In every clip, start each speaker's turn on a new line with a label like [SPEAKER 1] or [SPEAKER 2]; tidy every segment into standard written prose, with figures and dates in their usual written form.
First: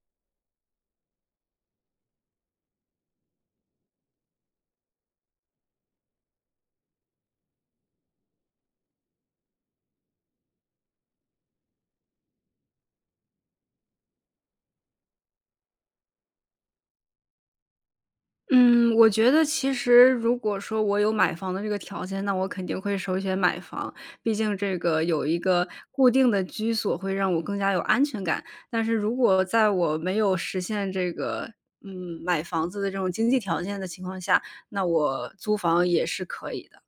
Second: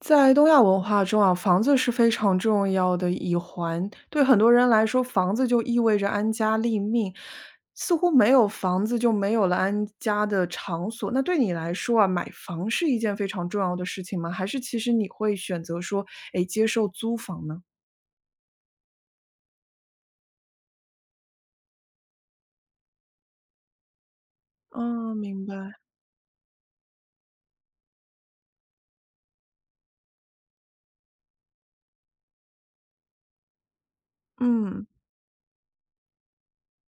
[SPEAKER 1] 在东亚文化中啊，房子是非常重要的一环。对很多人来说，房子就意味着安家立命，似乎没有房子就没有了安家的场所。那对你来说啊，买房是一件非常重要的事情吗？还是其实你会选择说，哎，接受租房呢？
[SPEAKER 2] 嗯，我觉得其实如果说我有买房的这个条件，那我肯定会首选买房。毕竟这个
[SPEAKER 1] 嗯
[SPEAKER 2] 有一
[SPEAKER 1] 明白。
[SPEAKER 2] 个固定的居所会让我更加有安全感。但是如果在我没有实现这个，买房子的这种经济条件的情况下，那
[SPEAKER 1] 嗯，
[SPEAKER 2] 我租房也是可以的。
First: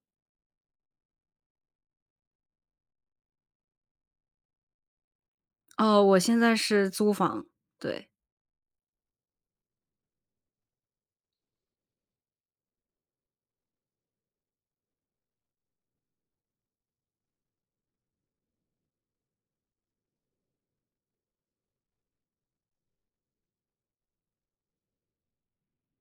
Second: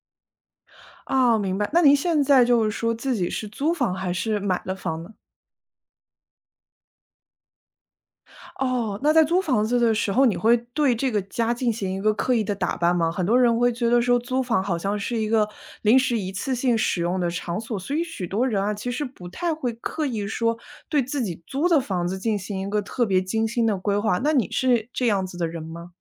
[SPEAKER 1] 哦，明白。那您现在就是说自己是租房还是买了房呢？
[SPEAKER 2] 哦，我现在是租房，对。
[SPEAKER 1] 哦，那在租房子的时候，你会对这个家进行一个刻意的打扮吗？很多人会觉得说租房好像是一个临时一次性使用的场所，所以许多人啊，其实不太会刻意说对自己租的房子进行一个特别精心的规划。那你是这样子的人吗？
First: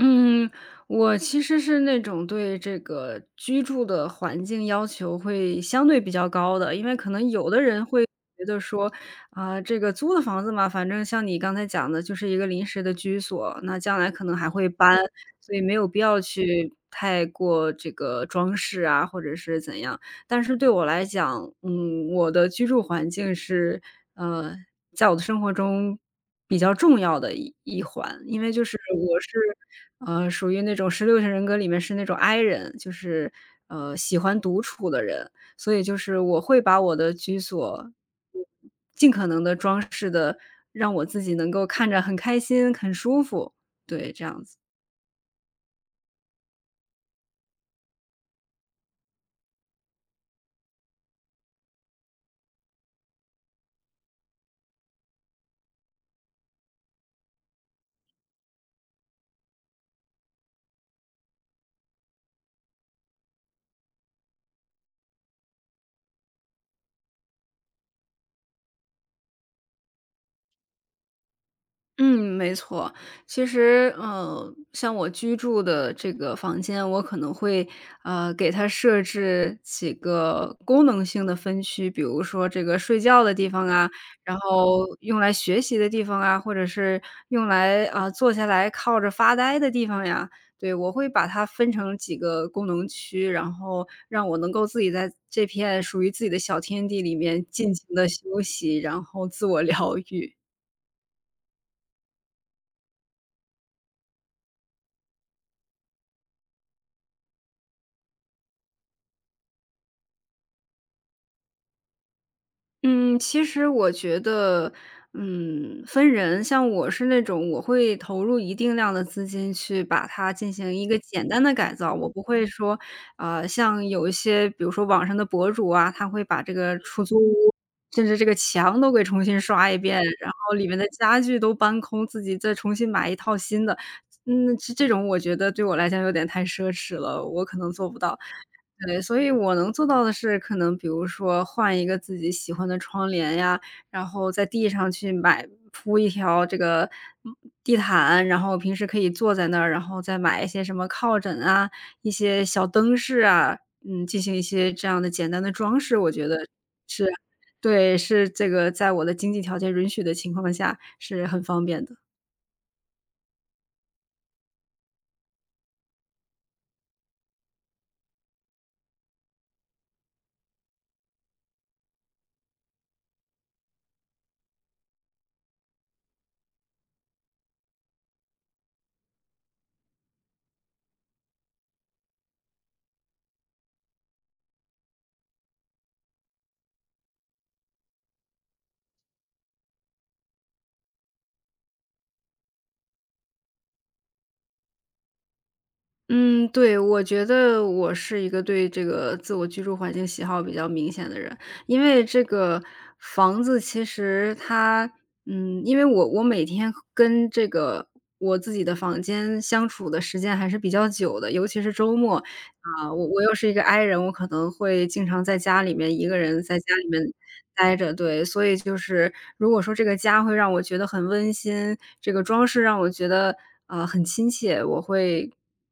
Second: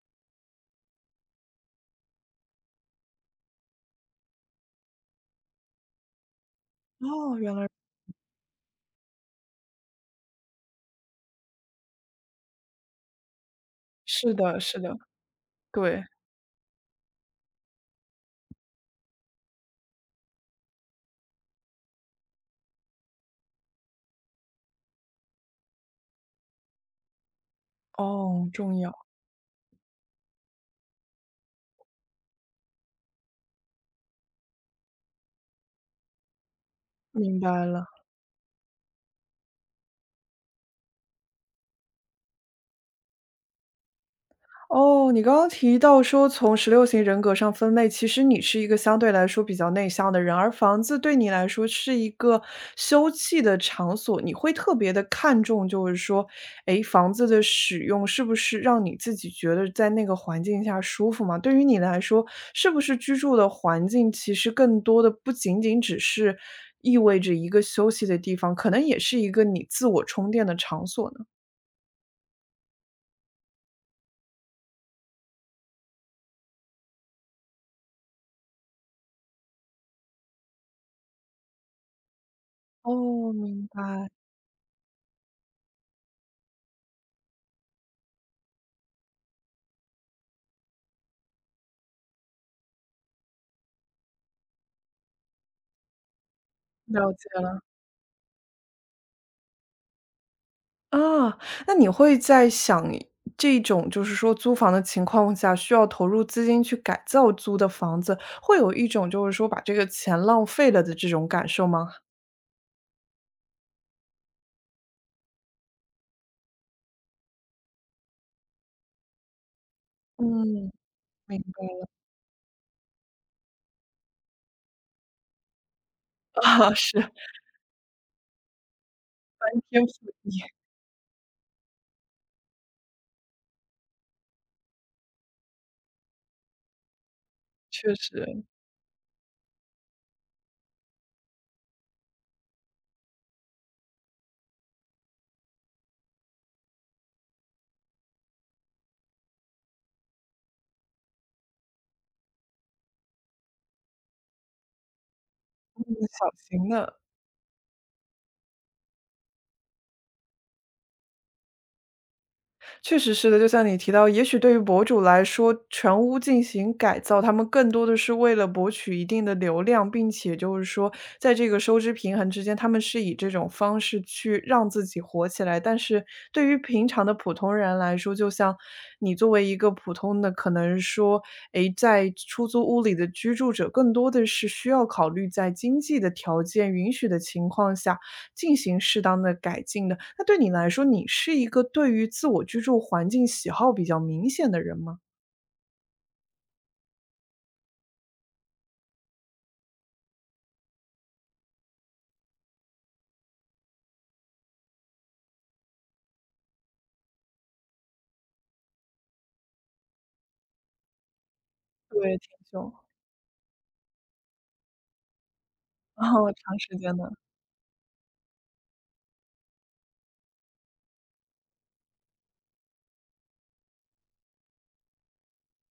[SPEAKER 2] 嗯，我其实是那种对这个居住的环境要求会相对比较高的，因为可能
[SPEAKER 1] 哦，
[SPEAKER 2] 有
[SPEAKER 1] 原
[SPEAKER 2] 的
[SPEAKER 1] 来
[SPEAKER 2] 人会觉得说，这个租的房子嘛，反正像你刚才讲的，就是一个临时的居所，那将来可
[SPEAKER 1] 是
[SPEAKER 2] 能还
[SPEAKER 1] 的，
[SPEAKER 2] 会
[SPEAKER 1] 是
[SPEAKER 2] 搬，
[SPEAKER 1] 的，
[SPEAKER 2] 所以没有必
[SPEAKER 1] 对，
[SPEAKER 2] 要去太过这个装饰啊，或者是怎样。但是对我来讲，我的居住环境是，呃，在我的生活中比较重要的一环。因
[SPEAKER 1] 哦，
[SPEAKER 2] 为就是
[SPEAKER 1] 重要，
[SPEAKER 2] 我是，属于那种十六型人格里面是那种 I 人，就是，喜欢独处的人。所以就是我会把我的居
[SPEAKER 1] 明白
[SPEAKER 2] 所，
[SPEAKER 1] 了。
[SPEAKER 2] 嗯尽可能的装饰的，让我自己能够看着很开心、很舒服，对，这样子。
[SPEAKER 1] 哦，你刚刚提到说从十六型人格上分类，其实你是一个相对来说比较内向的人，而房子对你来说是一个休憩的场所，你会特别的看重，就是说，诶，房子的使用是不是让你自己觉得在那个环境下舒服嘛？对于你来说，是不是居住的环境其实更多的不仅仅只是意味着一个休息的地方，可能也是一个你自我充电的场所呢？
[SPEAKER 2] 嗯，没错。其实，像我居住的这个房间，我可能会，给它设置几个功能性的分区，比如说这个睡觉
[SPEAKER 1] 哦，
[SPEAKER 2] 的地方
[SPEAKER 1] 明
[SPEAKER 2] 啊，
[SPEAKER 1] 白，
[SPEAKER 2] 然后用来学习的地方啊，或者是用来啊、坐下来靠着发呆的地方呀。对，我会把它分成几个功能区，然后让我能够自己在这片属于自己的小天地
[SPEAKER 1] 了
[SPEAKER 2] 里
[SPEAKER 1] 解
[SPEAKER 2] 面
[SPEAKER 1] 了。
[SPEAKER 2] 尽情的休息，然后自我疗愈。
[SPEAKER 1] 啊，那你会在想这种就是说租房的情况下，需要投入资金去改造租的房子，会有一种就是说把这个钱浪费了的这种感受吗？
[SPEAKER 2] 嗯，其实我觉得，分人。像我是那种，我会投入一定量的资金去把它进
[SPEAKER 1] 嗯，
[SPEAKER 2] 行一个简
[SPEAKER 1] 明
[SPEAKER 2] 单的改
[SPEAKER 1] 白。
[SPEAKER 2] 造，我不会说，像有一些比如说网上的博主啊，他会把 这
[SPEAKER 1] 啊，
[SPEAKER 2] 个
[SPEAKER 1] 是，
[SPEAKER 2] 出
[SPEAKER 1] 翻
[SPEAKER 2] 租屋，甚至这个墙都给重新刷一
[SPEAKER 1] 天赋
[SPEAKER 2] 遍，然
[SPEAKER 1] 异，
[SPEAKER 2] 后里面的家具都搬空，自己再重新买一套新的。这种我觉得对我来讲有点太奢侈了，我可能做
[SPEAKER 1] 确
[SPEAKER 2] 不到。
[SPEAKER 1] 实，
[SPEAKER 2] 对，所以我能做到的是，可能比如说换一个自己喜欢的窗帘呀，然后在地上去买铺一条这个嗯地毯，然后平时可以坐在那儿，然后再买一些什么靠枕啊，一些小灯饰啊，进行一些这样的简单的装
[SPEAKER 1] 嗯，
[SPEAKER 2] 饰，我觉
[SPEAKER 1] 小
[SPEAKER 2] 得
[SPEAKER 1] 型的。
[SPEAKER 2] 是。对，是这个在我的经济条件允许的情况下是很方便的。
[SPEAKER 1] 确实是的，就像你提到，也许对于博主来说，全屋进行改造，他们更多的是为了博取一定的流量，并且就是说，在这个收支平衡之间，他们是以这种方式去让自己火起来。但是对于平常的普通人来说，就像你作为一个普通的，可能说，诶，在出租屋里的居住者，更多的是需要考虑在经济的条件允许的情况下，进行适当的改进的。那对你来说，你是一个对于自我居住环境喜好比较明显的人吗？
[SPEAKER 2] 嗯，对，我觉得我是一个对这个自我居住环境喜好比较明显的人，因为这个房子其实它，嗯，因为我每天跟这个我自己的房间相处的时间还是比较久的，尤其是周末，
[SPEAKER 1] 对，挺久，
[SPEAKER 2] 啊，我又是一个 i 人，我可能会经常在家里面一
[SPEAKER 1] 然
[SPEAKER 2] 个
[SPEAKER 1] 后
[SPEAKER 2] 人在
[SPEAKER 1] 长
[SPEAKER 2] 家
[SPEAKER 1] 时
[SPEAKER 2] 里
[SPEAKER 1] 间
[SPEAKER 2] 面
[SPEAKER 1] 的，
[SPEAKER 2] 待着，对，所以就是如果说这个家会让我觉得很温馨，这个装饰让我觉得很亲切，我会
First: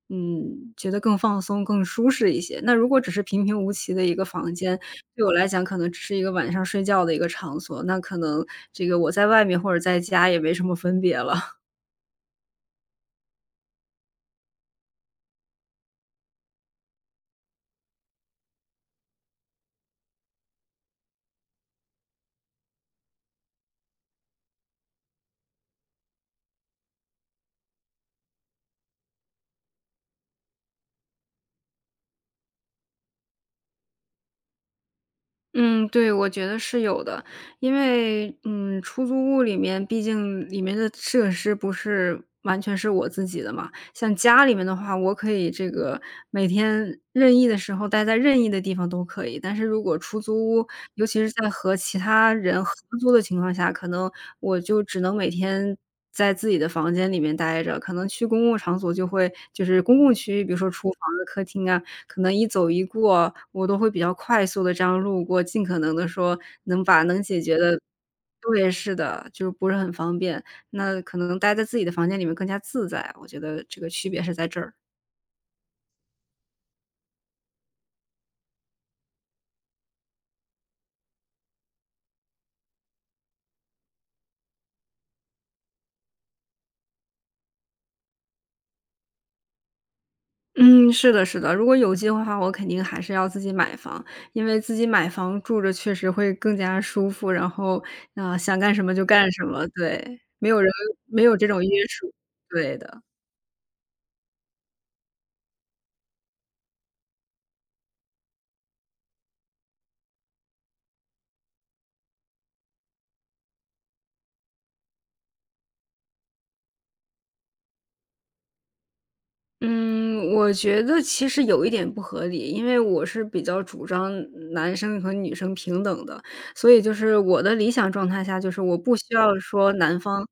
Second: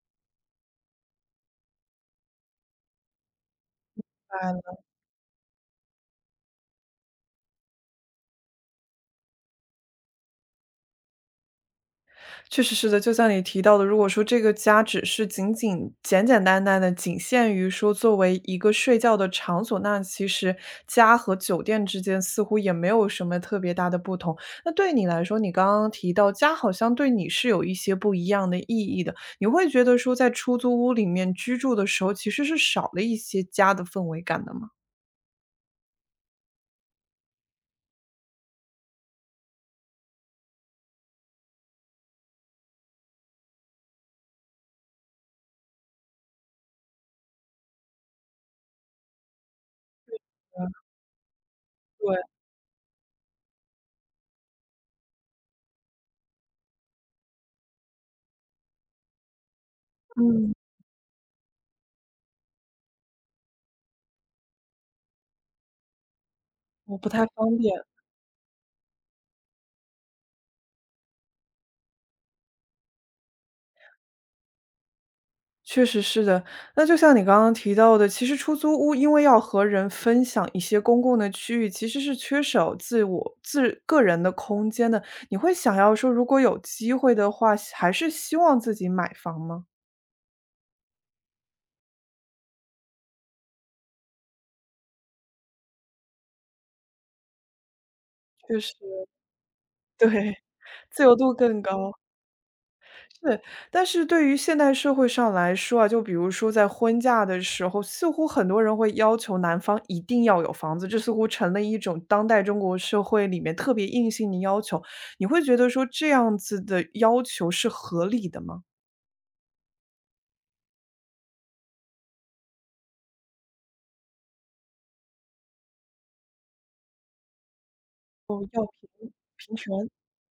[SPEAKER 2] 觉得更放松、更舒适一些。那如果只是平平无奇的一个房
[SPEAKER 1] 哎。
[SPEAKER 2] 间，对我来讲可能只是一个晚上睡觉的一个场所，那可能这个我在外面或者在家也没什么分别了。
[SPEAKER 1] 确实是的，就像你提到的，如果说这个家只是仅仅简简单单的仅限于说作为一个睡觉的场所，那其实家和酒店之间似乎也没有什么特别大的不同。那对你来说，你刚刚提到家好像对你是有一些不一样的意义的，你会觉得说在出租屋里面居住的时候，其实是少了一些家的氛围感的吗？
[SPEAKER 2] 嗯，对，我觉得是有的，因为出租屋里面毕竟里面的设施不是完全是我自己的嘛，像家里面的话，我可以这个每天任意的时候待在任意的地方都可以，但是如果出租屋，
[SPEAKER 1] 嗯，
[SPEAKER 2] 尤其是在和其
[SPEAKER 1] 对。
[SPEAKER 2] 他人合租的情况下，可能我就只能每天。在自己的房间里面待着，可能去公共场所就会，就是公共区域，比
[SPEAKER 1] 嗯，
[SPEAKER 2] 如说厨房啊、客厅啊，可能一走一过，我都会比较快速的这样路过，尽可能的说能
[SPEAKER 1] 我
[SPEAKER 2] 把
[SPEAKER 1] 不
[SPEAKER 2] 能
[SPEAKER 1] 太
[SPEAKER 2] 解
[SPEAKER 1] 方
[SPEAKER 2] 决
[SPEAKER 1] 便。
[SPEAKER 2] 的。对，是的，就是不是很方便。那可能待在自己的房间里面更加自在，我觉得这个区别是在这儿。
[SPEAKER 1] 确实是的，那就像你刚刚提到的，其实出租屋因为要和人分享一些公共的区域，其实是缺少自我自个人的空间的。你会想要说，如果有机会的话，还是希望自己买房吗？
[SPEAKER 2] 嗯，是的是的，如果有机会的话，我肯定还是要自己买房，因为自己买房住着确实会更加舒服，然后，想
[SPEAKER 1] 就
[SPEAKER 2] 干
[SPEAKER 1] 是
[SPEAKER 2] 什么就干什么，对，
[SPEAKER 1] 对，
[SPEAKER 2] 没有人
[SPEAKER 1] 自由
[SPEAKER 2] 没
[SPEAKER 1] 度
[SPEAKER 2] 有这种
[SPEAKER 1] 更
[SPEAKER 2] 约
[SPEAKER 1] 高。
[SPEAKER 2] 束，对的。
[SPEAKER 1] 对，但是对于现代社会上来说啊，就比如说在婚嫁的时候，似乎很多人会要求男方一定要有房子，这似乎成了一种当代中国社会里面特别硬性的要求。你会觉得说这样子的要求是合理的吗？
[SPEAKER 2] 嗯，我觉得其实有一点不合理，因为我是比较主张男生和女生平等的，所以就是我的理想状态下，
[SPEAKER 1] 哦，
[SPEAKER 2] 就是
[SPEAKER 1] 要
[SPEAKER 2] 我不需要
[SPEAKER 1] 平
[SPEAKER 2] 说
[SPEAKER 1] 权。
[SPEAKER 2] 男方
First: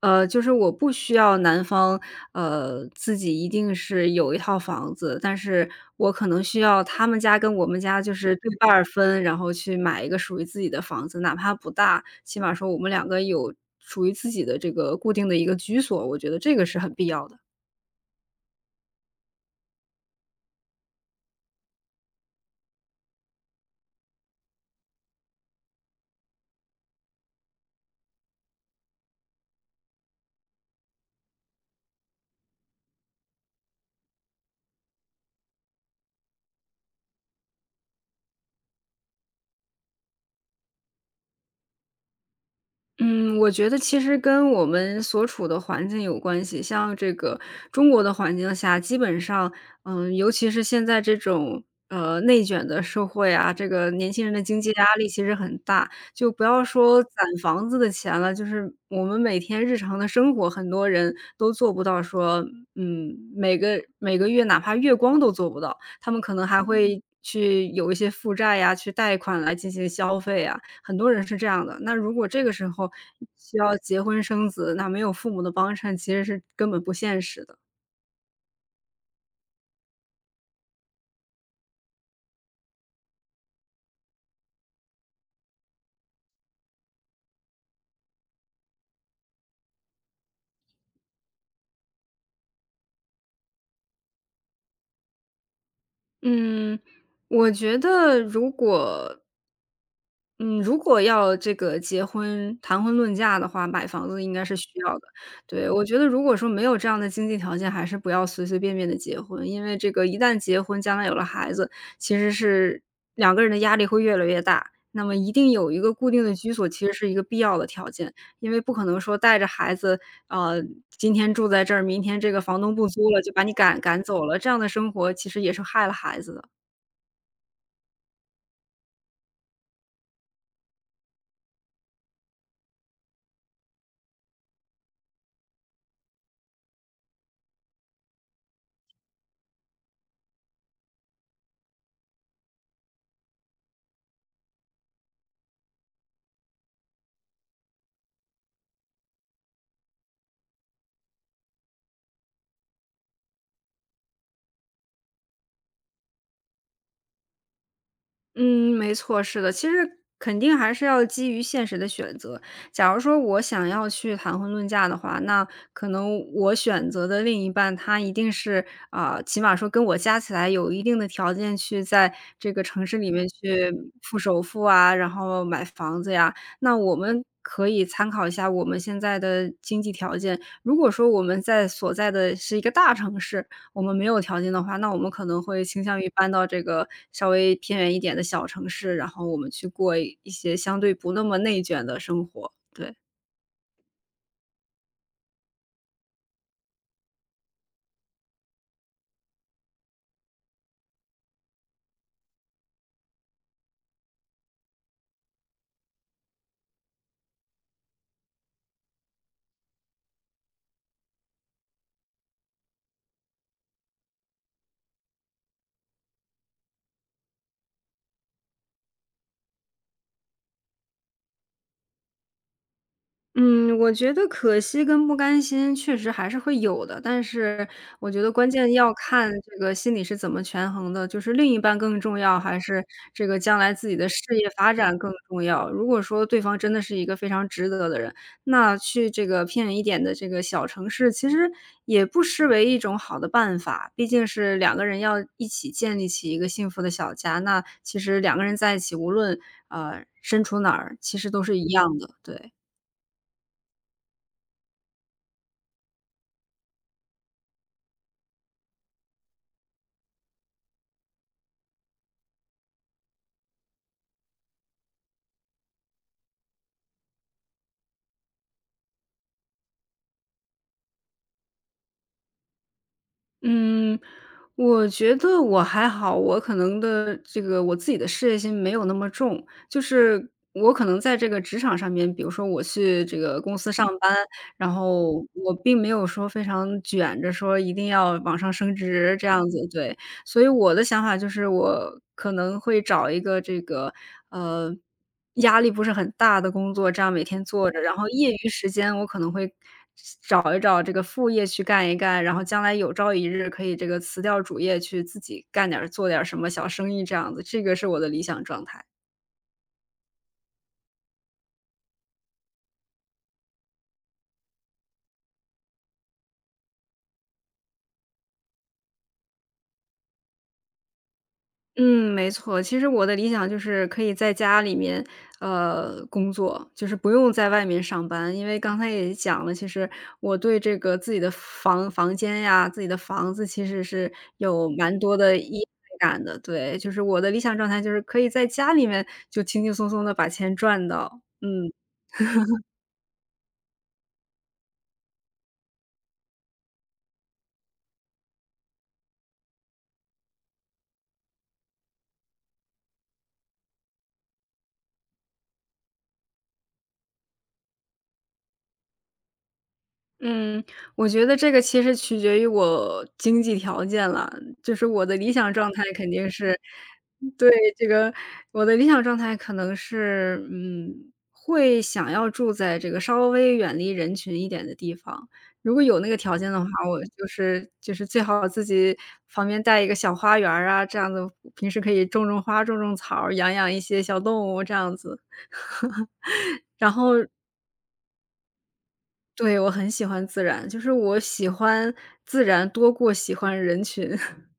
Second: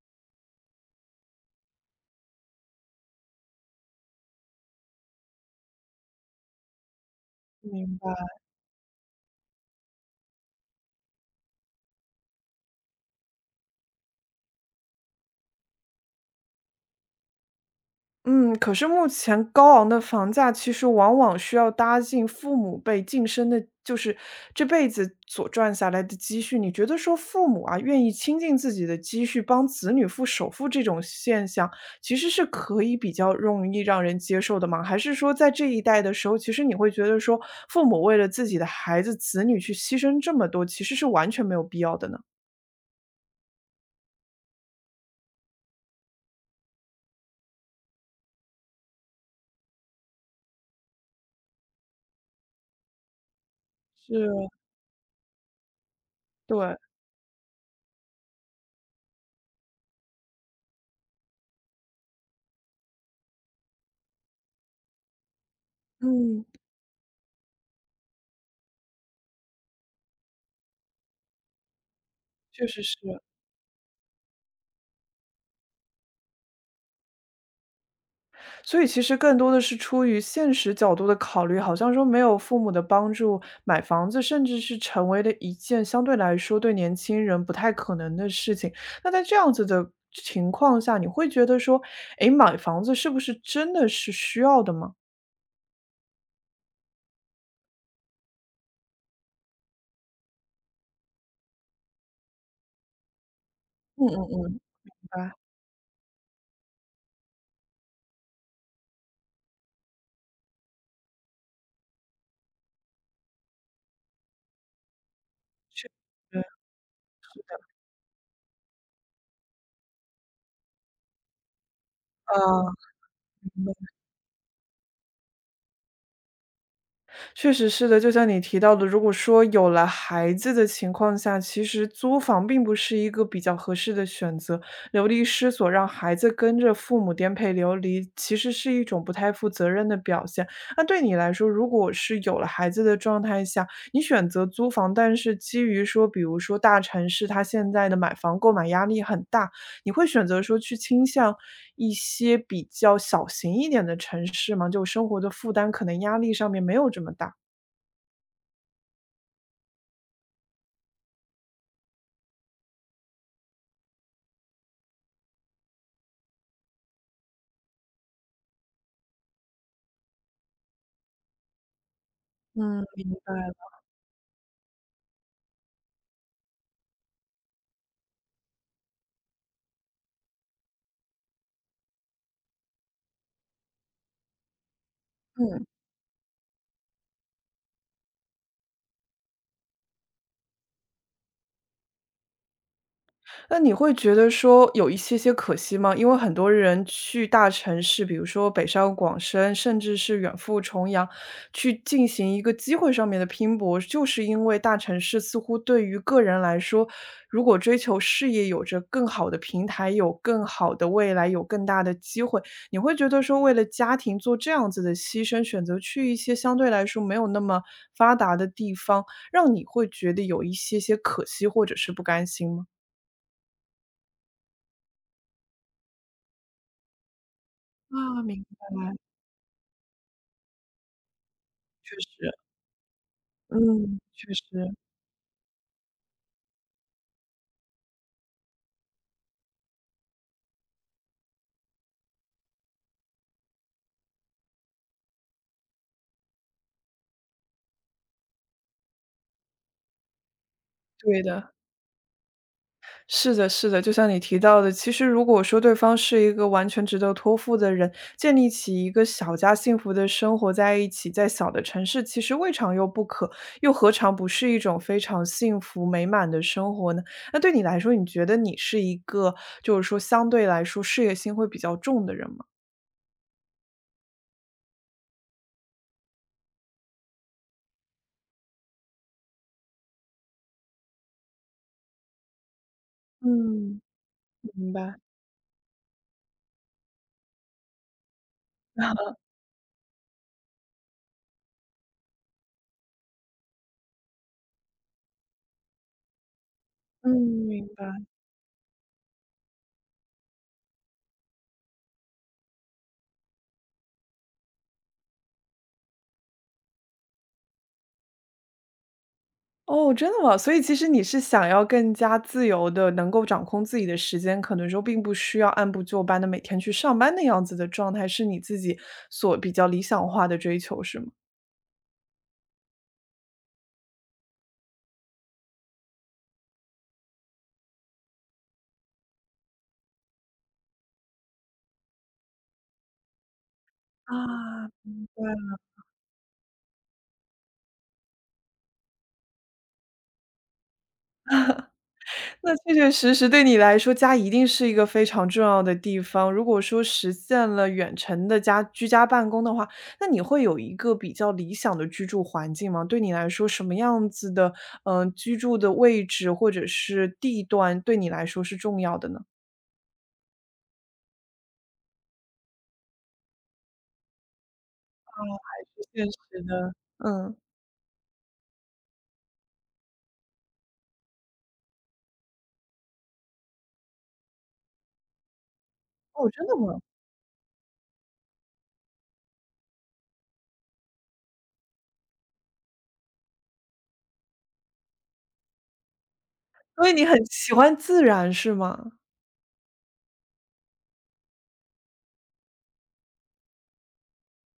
[SPEAKER 2] 呃，就是我不需要男方，呃，自己一定是有一套房子，但是我可能需要他们家跟我们
[SPEAKER 1] 嗯
[SPEAKER 2] 家就是对半儿分，然后去买一个属于自己的房子，哪怕不大，起码说我们两个有属于自己的这个固定的一个居所，我觉得这个是很必要的。
[SPEAKER 1] 嗯，可是目前高昂的房价其实往往需要搭进父母辈晋升的，就是这辈子所赚下来的积蓄。你觉得说父母啊，愿意倾尽自己的积蓄帮子女付首付这种现象，其实是可以比较容易让人接受的吗？还是说在这一代的时候，其实你会觉得说父母为了自己的孩子、子女去牺牲这么多，其实是完全没有必要的呢？
[SPEAKER 2] 嗯，我觉得其实跟我们所处的环境有关系。像这个中国的环境下，基本上，尤其是现在这种内卷的社会啊，这个年轻人的
[SPEAKER 1] 是，
[SPEAKER 2] 经济压力其实很大。就不要
[SPEAKER 1] 对，
[SPEAKER 2] 说攒房子的钱了，就是我们每天日常的生活，很多人都做不到说，每个月哪怕月光都做不到，他们可
[SPEAKER 1] 嗯，
[SPEAKER 2] 能还会去有一些负债呀，去贷款来进行消费啊。很多人是这样的。那如果这个
[SPEAKER 1] 确
[SPEAKER 2] 时
[SPEAKER 1] 实
[SPEAKER 2] 候
[SPEAKER 1] 是。
[SPEAKER 2] 需要结婚生子，那没有父母的帮衬，其实是根本不现实的。
[SPEAKER 1] 所以其实更多的是出于现实角度的考虑，好像说没有父母的帮助，买房子甚至是成为了一件相对来说对年轻人不太可能的事情。那在这样子的情况下，你会觉得说，诶，买房子是不是真的是需要的吗？
[SPEAKER 2] 嗯，我觉得如果嗯，如果要这个结婚谈婚论嫁的话，买
[SPEAKER 1] 嗯
[SPEAKER 2] 房子
[SPEAKER 1] 嗯
[SPEAKER 2] 应
[SPEAKER 1] 嗯，
[SPEAKER 2] 该是需要
[SPEAKER 1] 明
[SPEAKER 2] 的。
[SPEAKER 1] 白，
[SPEAKER 2] 对，我觉得如果说没有这样的经济条件，还是不要随随便便的结婚，因为这个一旦结婚，将来有了孩子，其实是两个人的压力会越来越大。那么一定有一个固定的
[SPEAKER 1] 对，
[SPEAKER 2] 居所，其实是一个必要的条件，因为不可能说带着孩子，呃，今天住在这儿，明天这个房东
[SPEAKER 1] 啊。
[SPEAKER 2] 不租了，就把你赶走了，这样的生活其实也是害了孩子的。
[SPEAKER 1] 确实是的，就像你提到的，如果说有了孩子的情况下，其实租房并不是一个比较合适的选择。流离失所，让孩子跟着父母颠沛流离，其实是一种不太负责任的表现。那对你来说，如果是有了孩子的状态下，你选择租房，但是基于说，比如说大城市它现在的买房购买压力很大，你会选择说去倾向一些比较小型一点的城市吗？就生活的负担可能压力上面没有这么大。
[SPEAKER 2] 嗯，没错，是的，其实肯定还是要基于现实的选择。假如说我想要去谈婚论嫁的话，那可能我选择的另一半，他一定是啊、起码说跟我加起来有一定的条件去在这个城
[SPEAKER 1] 嗯，
[SPEAKER 2] 市
[SPEAKER 1] 明
[SPEAKER 2] 里面
[SPEAKER 1] 白
[SPEAKER 2] 去
[SPEAKER 1] 了，
[SPEAKER 2] 付首付啊，然后买房子呀。那我们可以参考一下我们现在的经济条件。如果说我们在所在的是一个大城市，我们没有条件的话，那我们可能会
[SPEAKER 1] 嗯。
[SPEAKER 2] 倾向于搬到这个稍微偏远一点的小城市，然后我们去过一些相对不那么内卷的生活，对。
[SPEAKER 1] 那你会觉得说有一些些可惜吗？因为很多人去大城市，比如说北上广深，甚至是远赴重洋，去进行一个机会上面的拼搏，就是因为大城市似乎对于个人来说，如果追求事业有着更好的平台，有更好的未来，有更大的机会，你会觉得说为了家庭做这样子的牺牲，选择去一些相对来说没有那么发达的地方，让你会觉得有一些些可惜或者是不甘心吗？
[SPEAKER 2] 嗯，我觉得可惜跟不甘心确实还是会有的，但是我觉
[SPEAKER 1] 啊，
[SPEAKER 2] 得
[SPEAKER 1] 明
[SPEAKER 2] 关键
[SPEAKER 1] 白，
[SPEAKER 2] 要看这个心理是怎么权衡的，就是另一半
[SPEAKER 1] 确
[SPEAKER 2] 更重要，
[SPEAKER 1] 实，
[SPEAKER 2] 还是这个将来自己
[SPEAKER 1] 嗯，
[SPEAKER 2] 的事
[SPEAKER 1] 确
[SPEAKER 2] 业发
[SPEAKER 1] 实，
[SPEAKER 2] 展更重要。如果说对方真的是一个非常值得的人，那去这个偏远一点的这个小城市，其实也不失为一种好的办法。毕竟是两个人要一起建立起一个幸福的小家，那其实两个人在一起，无论身处哪儿，其
[SPEAKER 1] 对
[SPEAKER 2] 实都
[SPEAKER 1] 的，
[SPEAKER 2] 是一样的，对。
[SPEAKER 1] 是的，是的，就像你提到的，其实如果说对方是一个完全值得托付的人，建立起一个小家幸福的生活在一起，在小的城市，其实未尝又不可，又何尝不是一种非常幸福美满的生活呢？那对你来说，你觉得你是一个，就是说相对来说事业心会比较重的人吗？
[SPEAKER 2] 嗯，我觉得我还好，我可能的这个我自己的事业心没有那么重，就是我可能在这个职场上面，比如说我去这个公司
[SPEAKER 1] 嗯，
[SPEAKER 2] 上班，
[SPEAKER 1] 明
[SPEAKER 2] 然
[SPEAKER 1] 白，
[SPEAKER 2] 后我并没有说非常卷着说一定要往上升职这样子，对。所以我的想法就是，我可能会找一个这个，呃，压力不是很大的工作，这
[SPEAKER 1] 嗯，
[SPEAKER 2] 样每天
[SPEAKER 1] 明
[SPEAKER 2] 做着，然后业余时间我可能会找一找这个副业去干一干，然后将来有朝一日可以这个辞掉主业去自己干点儿做点儿什么小生意这样子，这个是我的理想状态。
[SPEAKER 1] 哦，真的吗？所以其实你是想要更加自由的，能够掌控自己的时间，可能说并不需要按部就班的每天去上班那样子的状态，是你自己所比较理想化的追求，是吗？
[SPEAKER 2] 嗯，没错。其实我的理想就是可以在家里面，工作，就是不用在外面上班。因为刚才也讲了，其实我对这个自己的房间呀，自己的房子其实是
[SPEAKER 1] 啊，
[SPEAKER 2] 有蛮
[SPEAKER 1] 明
[SPEAKER 2] 多
[SPEAKER 1] 白。
[SPEAKER 2] 的依赖感的。对，就是我的理想状态就是可以在家里面就轻轻松松的把钱赚到，嗯。
[SPEAKER 1] 那确确实实对你来说，家一定是一个非常重要的地方。如果说实现了远程的家居家办公的话，那你会有一个比较理想的居住环境吗？对你来说，什么样子的，嗯、居住的位置或者是地段，对你来说是重要的呢？
[SPEAKER 2] 嗯，我觉得这个其实取决于我经济条件了，就是我的理想状态
[SPEAKER 1] 是现
[SPEAKER 2] 肯定
[SPEAKER 1] 实
[SPEAKER 2] 是。
[SPEAKER 1] 的，嗯，
[SPEAKER 2] 对，这个我的理想状态可能是，会想要住在这个稍微远离人群一点的地方。如果有那个
[SPEAKER 1] 哦，
[SPEAKER 2] 条
[SPEAKER 1] 真
[SPEAKER 2] 件
[SPEAKER 1] 的
[SPEAKER 2] 的话，
[SPEAKER 1] 吗？
[SPEAKER 2] 我最好自己旁边带一个小花园儿啊，这样子平时可以种种花、种种草儿，养养一些小动物这样子。
[SPEAKER 1] 因
[SPEAKER 2] 然
[SPEAKER 1] 为你
[SPEAKER 2] 后
[SPEAKER 1] 很喜欢自然，是吗？
[SPEAKER 2] 对，我很喜欢自然，就是我喜欢自然多过喜欢人群。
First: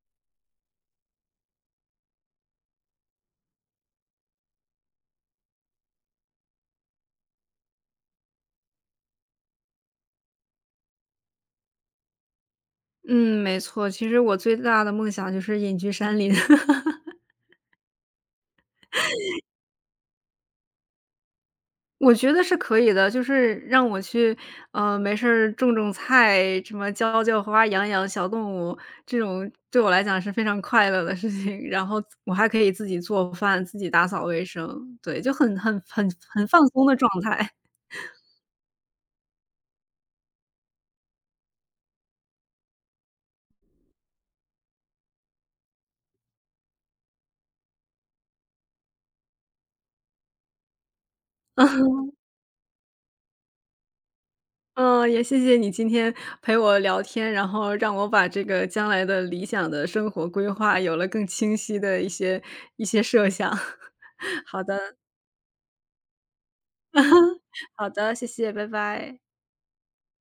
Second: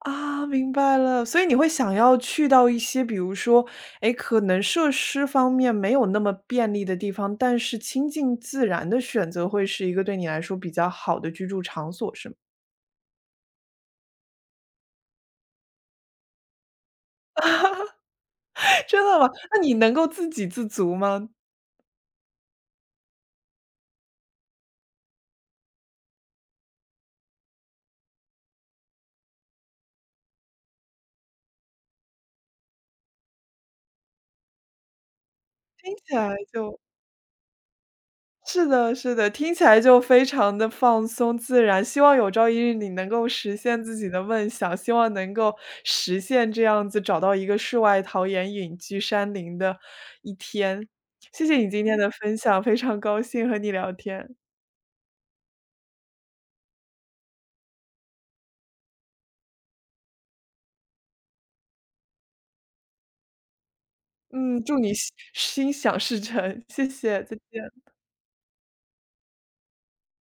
[SPEAKER 1] 啊，明白了。所以你会想要去到一些，比如说，哎，可能设施方面没有那么便利的地方，但是亲近自然的选择会是一个对你来说比较好的居住场所，是吗？
[SPEAKER 2] 嗯，没错，其实我最大的梦想就是隐居山林。
[SPEAKER 1] 真的吗？那你能够自给自足吗？
[SPEAKER 2] 我觉得是可以的，就是让我去，没事儿种种菜，什么浇浇花、养养小动物，这种对我来讲是非常快乐的事情。然后我还可以自己做饭、自己打扫卫生，对，就很很
[SPEAKER 1] 听
[SPEAKER 2] 很
[SPEAKER 1] 起来
[SPEAKER 2] 很放
[SPEAKER 1] 就
[SPEAKER 2] 松的状态。
[SPEAKER 1] 是的，是的，听起来就非常的放松自然。希望有朝一日你能够实现自己的梦想，希望能够实现这样子找到一个世外桃源、隐居山林的一天。谢谢你今天的分享，非常高兴和你聊天。
[SPEAKER 2] 嗯，也谢谢你今天陪我聊天，然后让我把这个将来的理想的生活规划有了更清晰的一些设想。好
[SPEAKER 1] 嗯，祝你
[SPEAKER 2] 的，
[SPEAKER 1] 心心想事成，谢谢，再见。
[SPEAKER 2] 好的，谢谢，拜拜。